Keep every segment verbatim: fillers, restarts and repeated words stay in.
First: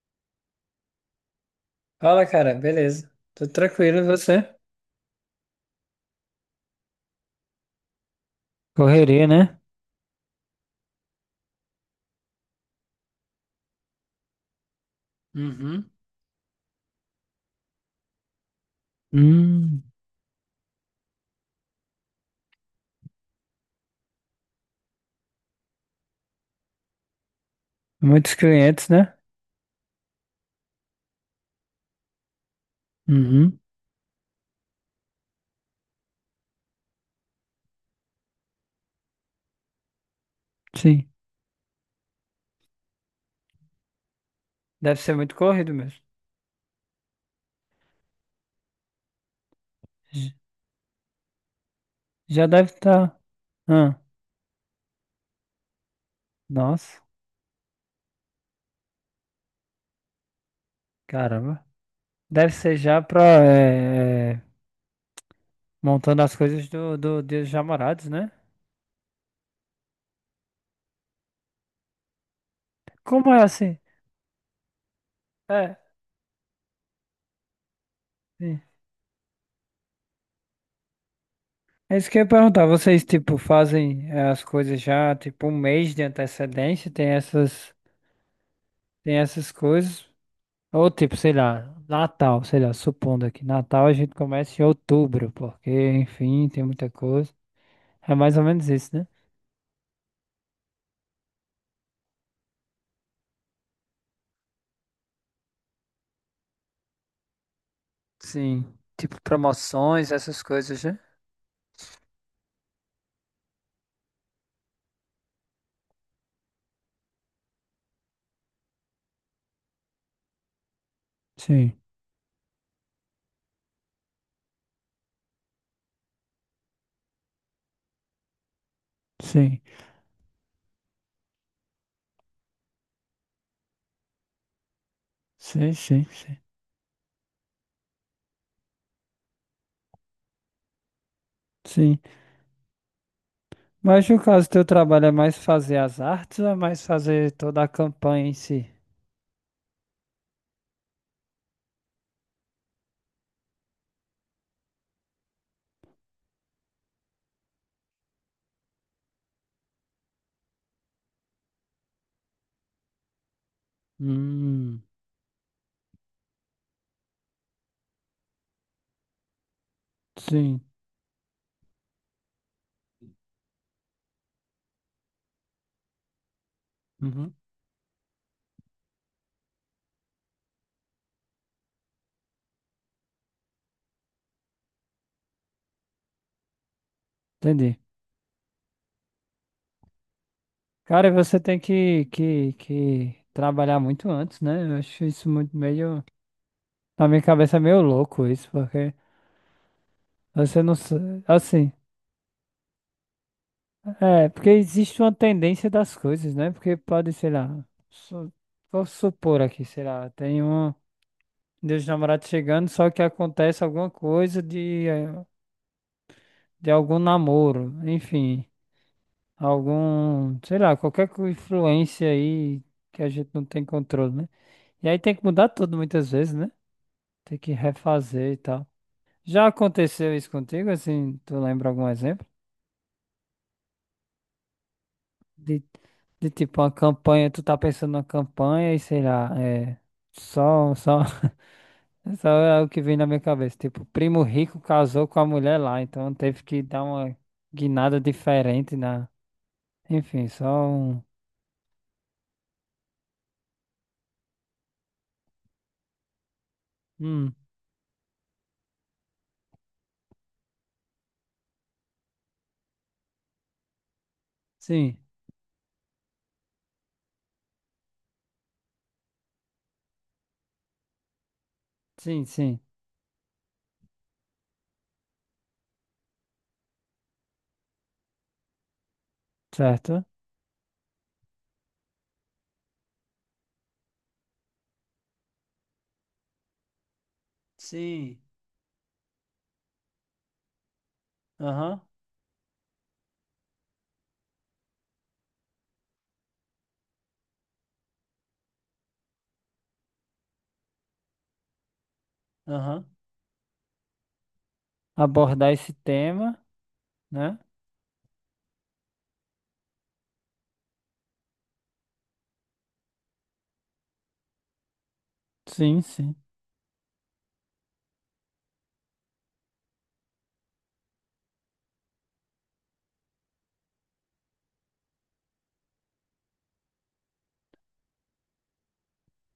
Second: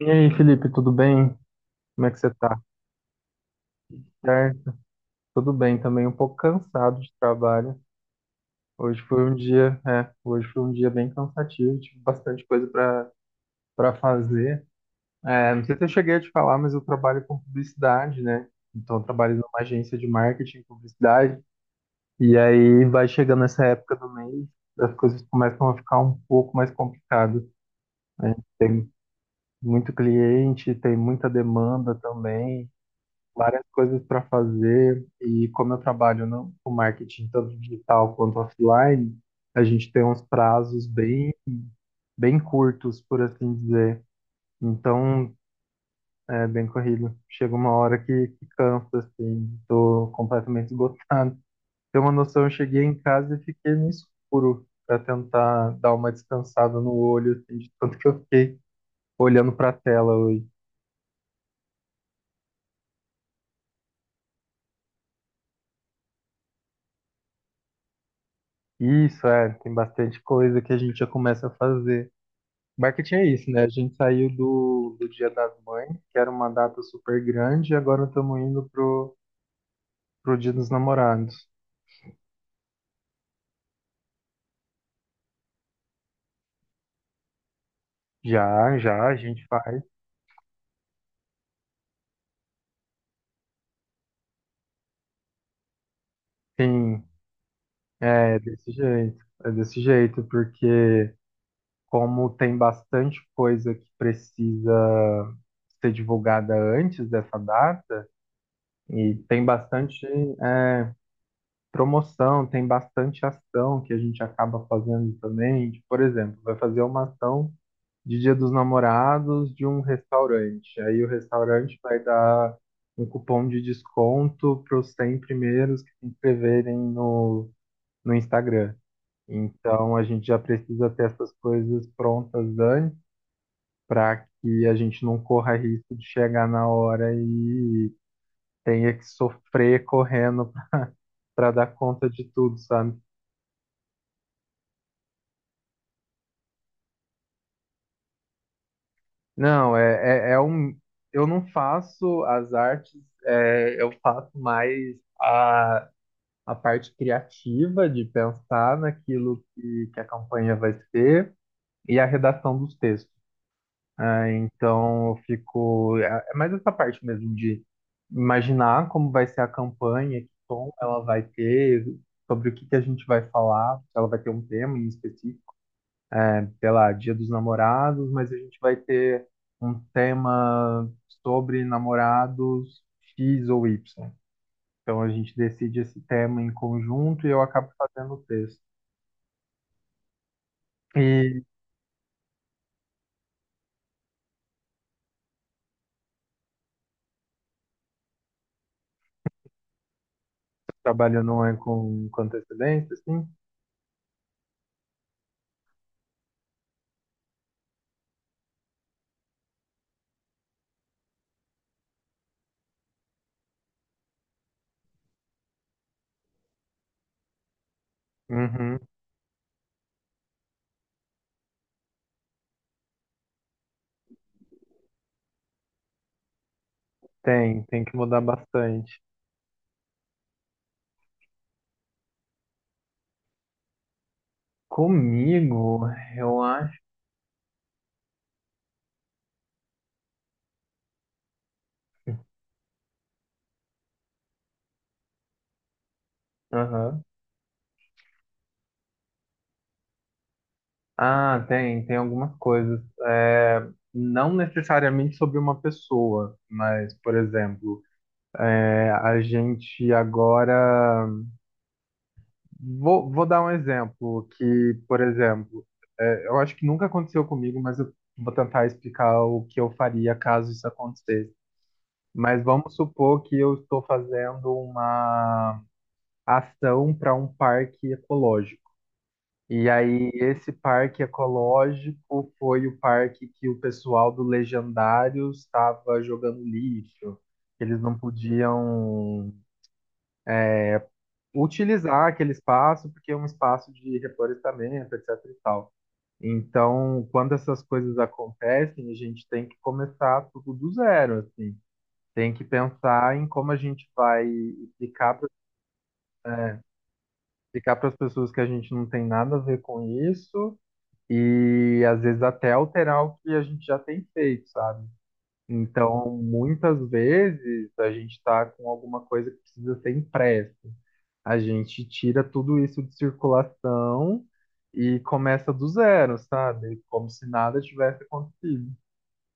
E aí, Felipe, tudo bem? Como é que Fala, você cara, tá? beleza. Tudo tranquilo, e você? Certo? Tudo bem também, um pouco cansado de trabalho. Hoje Correria, foi um né? dia, é, hoje foi um dia bem cansativo, tive bastante coisa para para fazer. É, não sei se eu Uhum. cheguei a te falar, mas eu trabalho com publicidade, né? Então, eu trabalho numa Hum, agência de marketing e publicidade. E aí vai chegando essa época do mês, as coisas começam a ficar um pouco mais complicadas. muitos Tem clientes, né? muito cliente, tem muita demanda também. Uhum, Várias coisas para fazer e como eu trabalho no, com marketing tanto digital quanto offline, a gente tem uns prazos sim. bem bem curtos, por assim dizer. Deve ser Então, muito corrido mesmo. é bem corrido. Chega uma hora que, que cansa, assim, tô J- completamente esgotado. Tem uma noção, Já eu deve cheguei em estar. casa e fiquei no Ah, escuro para tentar dar uma descansada no nossa, olho, assim, de tanto que eu fiquei olhando para a tela hoje. caramba. Deve ser já pra. É, é, montando as coisas do, do Dia dos Namorados, né? Isso, é, tem bastante coisa que a gente já começa a fazer. Marketing é Como é isso, né? A assim? gente saiu do, do Dia das É, Mães, que era uma data super grande, e agora estamos sim. indo pro, pro Dia dos Namorados. É isso que eu ia perguntar. Vocês, tipo, fazem é, as coisas já, tipo, um mês de antecedência? Tem essas, Já, já, a tem gente essas faz. coisas? Ou tipo, sei lá, Natal, sei lá, supondo aqui, Natal a gente começa em outubro, porque, enfim, tem muita Sim, coisa. É mais é ou menos desse isso, né? jeito. É desse jeito, porque como tem bastante coisa que precisa ser divulgada antes dessa data, Sim, e tipo tem bastante, promoções, essas coisas, é, né? promoção, tem bastante ação que a gente acaba fazendo também. Tipo, por exemplo, vai fazer uma ação de Dia dos Namorados de um restaurante. Aí o Sim, restaurante vai dar um cupom de desconto para os cem primeiros que se inscreverem no, no Instagram. sim, Então a gente já precisa ter essas coisas prontas antes para que a gente não corra sim, risco de sim, sim. chegar na hora e tenha que sofrer correndo para dar Sim. conta de tudo, sabe? Mas no caso, teu trabalho é mais fazer as artes ou é mais fazer toda a campanha em si? Não, é, é, é um. Eu não faço as artes, é, eu faço mais a a parte criativa de pensar naquilo que, que a campanha vai ser e a redação dos textos. Ah, Hum, então, eu fico. É é mais essa parte mesmo de imaginar como vai ser a campanha, que sim, tom ela vai ter, sobre o que que a gente vai falar, se ela vai ter um tema em específico, né? Sei lá, Dia dos Uhum. Namorados, mas a gente vai ter um tema sobre namorados X ou Y. Então, a gente decide esse tema em conjunto e eu acabo Entendi. fazendo o texto. Cara, e você E tem que, que, que trabalhar muito antes, né? Eu acho isso muito meio. Na minha cabeça é meio louco isso, porque você não. sa- trabalho não é Assim, com, com antecedência, assim? é, porque existe uma tendência das coisas, né? Porque pode, sei lá, su- vou supor aqui, sei lá, tem um Dia dos Namorados chegando, só que acontece alguma coisa de, eh, de algum namoro, enfim, Uhum. algum, sei lá, qualquer co- influência aí que a gente não tem controle, né? E aí tem que mudar tudo muitas vezes, né? Tem que Tem, tem que mudar refazer e tal. bastante. Já aconteceu isso contigo, assim, tu lembra algum exemplo? De, Comigo, de eu tipo uma acho. campanha, tu tá pensando numa campanha e sei lá, é. Só, só, só é o que vem na minha cabeça. Tipo, Primo Rico casou com a mulher lá, então teve que dar Aham. uma guinada diferente na. Enfim, só um. Ah, tem, tem algumas coisas. É, não necessariamente sobre uma pessoa, mas, por Hum, exemplo, é, a gente agora. Vou, vou dar um exemplo que, sim, por exemplo, é, eu acho que nunca aconteceu comigo, mas eu vou tentar explicar o que eu faria caso isso acontecesse. sim, Mas sim. vamos supor que eu estou fazendo uma ação para um parque ecológico. E Certo? aí, esse parque ecológico foi o parque que o pessoal do Legendário estava jogando lixo. Eles não Sim. podiam Aham, utilizar aquele espaço porque é um espaço de reflorestamento, etc e tal. Então, quando essas coisas acontecem, a gente tem que começar tudo do zero, assim. Tem que aham. pensar em como a gente vai explicar Abordar esse tema, né? explicar para as pessoas que a gente não tem nada a ver com isso e às vezes até alterar o que a gente já tem feito, sabe? Sim, sim. Então, muitas vezes a gente está com alguma coisa que precisa ser impressa. A gente tira tudo isso de circulação e começa do zero, sabe? Como se nada tivesse acontecido.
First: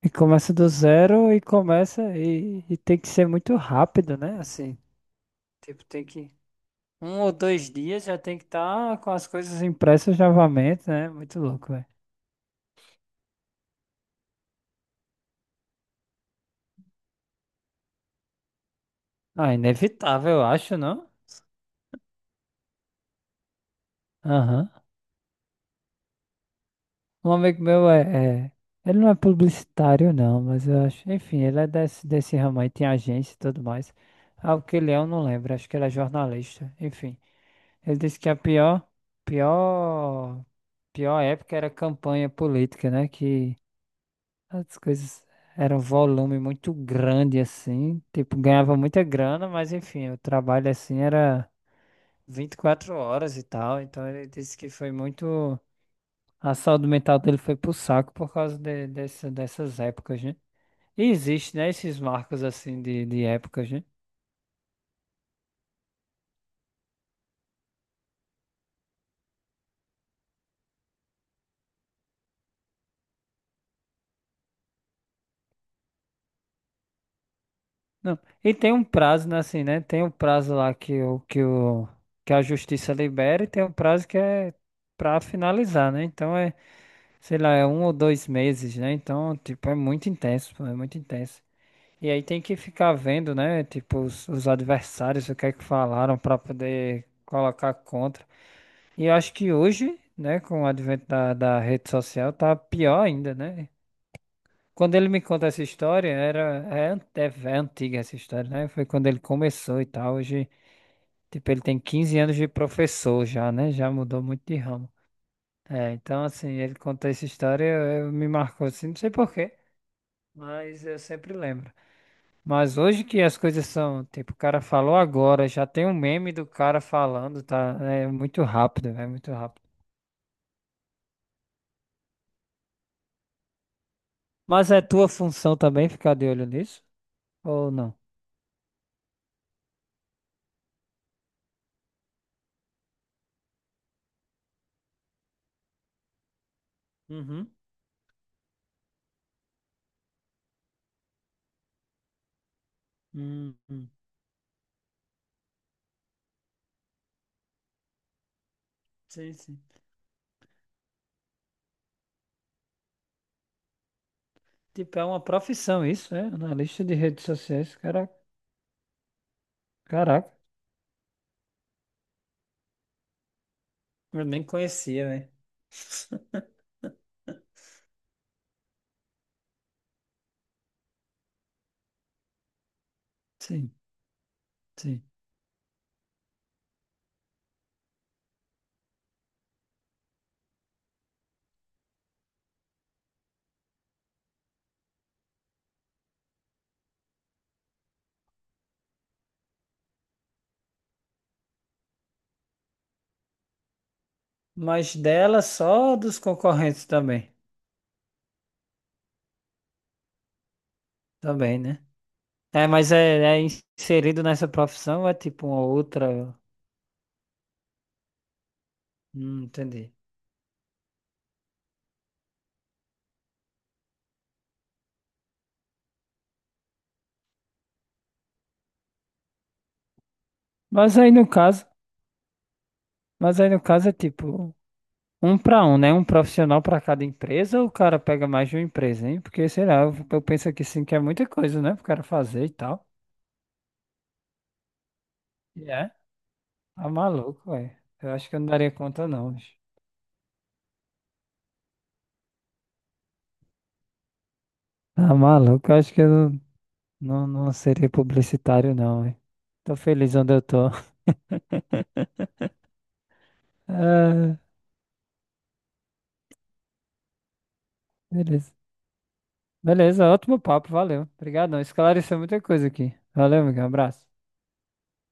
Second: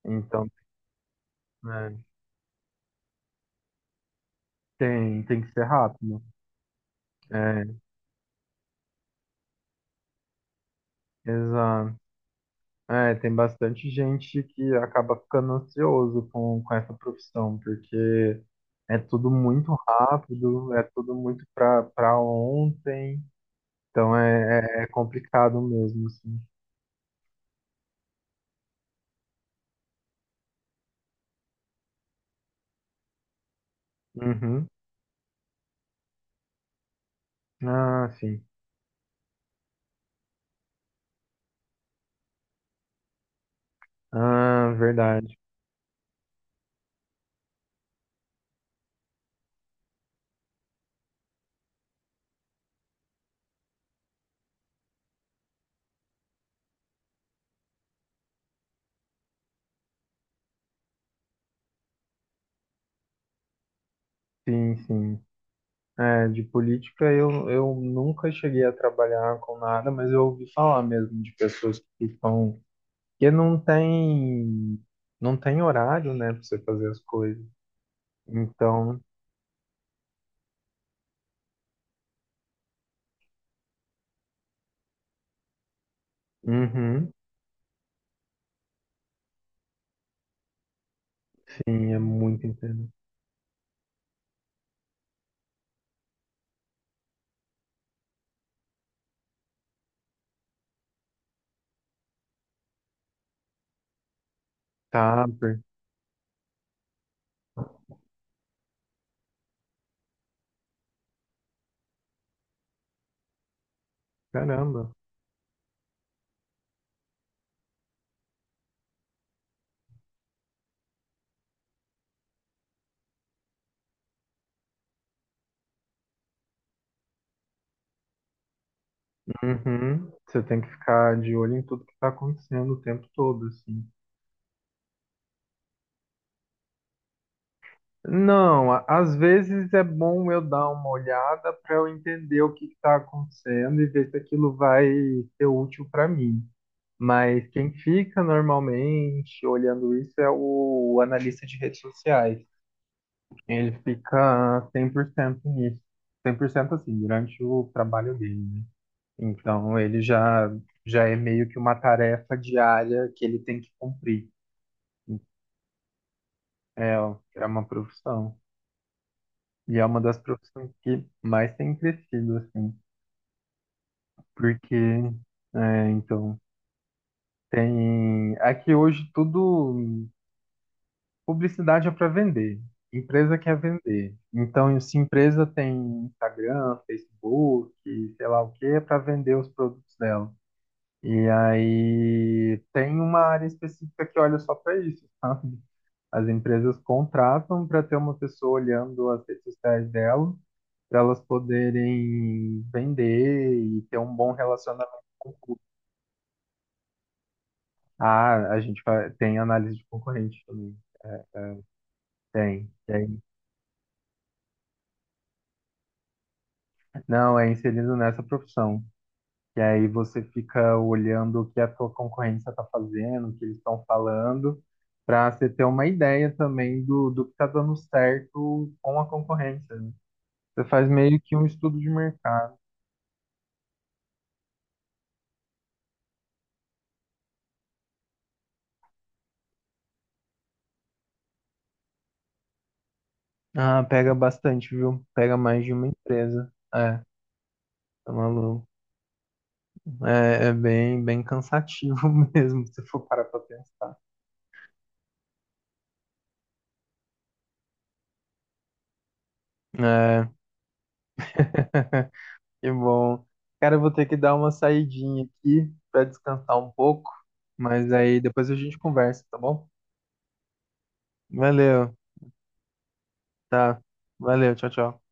E Então, começa do zero e né, começa e, e tem que ser muito rápido, né? Assim, tem, tem que ser tipo, tem rápido. que. Um ou dois É, dias já tem que estar com as coisas impressas novamente, né? Muito louco, velho. exato. É, tem bastante gente que acaba ficando ansioso com, com essa profissão, porque é tudo Ah, muito inevitável, eu rápido, acho, é não? tudo muito pra, pra ontem, então é, Aham. é, é complicado mesmo, assim. Um amigo meu é, é- ele não é publicitário, não, mas eu acho. Enfim, ele é desse, desse ramo aí, tem agência e tudo mais. Ah, o Uhum. que ele é, eu não lembro. Acho que ele é jornalista. Enfim. Ele Ah, disse que a sim. pior, pior, pior época era campanha política, né? Que Ah, as coisas verdade. eram um volume muito grande assim, tipo, ganhava muita grana, mas enfim, o trabalho assim era vinte e quatro horas e tal, então ele disse que foi muito, a saúde mental dele foi pro saco por causa de- dessa- dessas épocas, né? E existe, né, esses marcos assim de, de épocas, né? Sim, sim. É, de política eu, eu nunca cheguei a trabalhar com nada, mas eu ouvi falar mesmo de pessoas que estão que não tem, não tem horário, né, para você fazer as coisas. Não. E tem um Então, prazo, né, assim, né? Tem um prazo lá que o que o que a justiça libera e tem um prazo que é pra finalizar, né? Então é uhum, sei lá, é um ou dois meses, né? Então, tipo, é muito intenso, pô, é muito intenso. sim, é E aí tem muito que interessante. ficar vendo, né? Tipo, os, os adversários, o que é que falaram pra poder colocar contra. E eu acho que hoje, né, com o advento da, da rede social, tá pior ainda, né? Quando ele me Tá, conta per- essa história, era, é, an- é ve- é antiga essa história, né? Foi quando ele começou e tal. Hoje, tipo, ele tem quinze anos de professor já, né? Já mudou muito de ramo. Caramba. É, então assim, ele contou essa história, eu, eu- me marcou assim, não sei porquê. Mas eu sempre lembro. Mas hoje que as coisas são, tipo, o cara falou agora, já tem um meme do cara falando, tá? É muito rápido, é muito rápido. Uhum, você tem que ficar de olho em tudo que está acontecendo o tempo todo, assim. Mas é tua função também ficar de olho nisso? Ou não? Não, a- às vezes é bom eu dar uma olhada para eu entender o que está acontecendo e ver se aquilo vai ser útil para mim. Mas Uhum. quem fica normalmente olhando isso é o analista de redes sociais. Hum, Ele hum. fica cem por cento nisso. Cem por cento assim, durante o trabalho dele. Né? Sim, sim. Então ele já já é meio que uma tarefa diária que ele tem que cumprir. Tipo, é uma profissão isso, né? Analista de É, ó, redes é uma sociais, cara, profissão. E é uma das caraca. profissões que mais tem crescido, assim. Eu nem Porque, conhecia, né? é, então, tem. Aqui hoje tudo. Publicidade é para vender. Empresa quer Sim, vender. Então, se sim. empresa tem Instagram, Facebook, sei lá o que, é para vender os produtos dela. E aí tem uma área específica que olha só para isso, sabe? As empresas contratam para ter uma pessoa olhando as redes sociais dela, para elas poderem vender e ter um bom relacionamento Mas com o dela público. só dos concorrentes também. Ah, a gente fa- tem análise de concorrente também. É, Também, né? É, tem, mas é, tem. é inserido nessa profissão ou é tipo uma outra? Não, é inserido nessa profissão. Hum, E aí entendi. você fica olhando o que a tua concorrência está fazendo, o que eles estão falando, para você ter uma ideia também do, do que está dando certo com a concorrência. Né? Você faz Mas aí meio no que um caso, estudo de mercado. mas aí no caso é tipo um para um, né? Um profissional para cada empresa ou o cara pega mais de uma empresa, hein? Porque sei lá, eu, eu penso aqui sim que é muita coisa, né? Pro cara fazer e tal. Ah, pega bastante, viu? Pega mais E de é? uma empresa. Tá É, maluco, velho. Eu tá acho que eu não maluco. daria conta, não. Bicho. É, é bem, bem cansativo mesmo, se for parar pra pensar. Tá maluco, eu acho que eu não, não, não seria publicitário, não, velho. Tô feliz É, onde eu tô. que bom. Cara, eu vou ter que dar uma saidinha aqui pra descansar um pouco, mas Ah, aí depois beleza. a gente conversa, tá bom? Beleza, ótimo papo, valeu. Obrigadão, Valeu, esclareceu muita coisa aqui. Valeu, amigo, um tá. abraço. Valeu, tchau, tchau.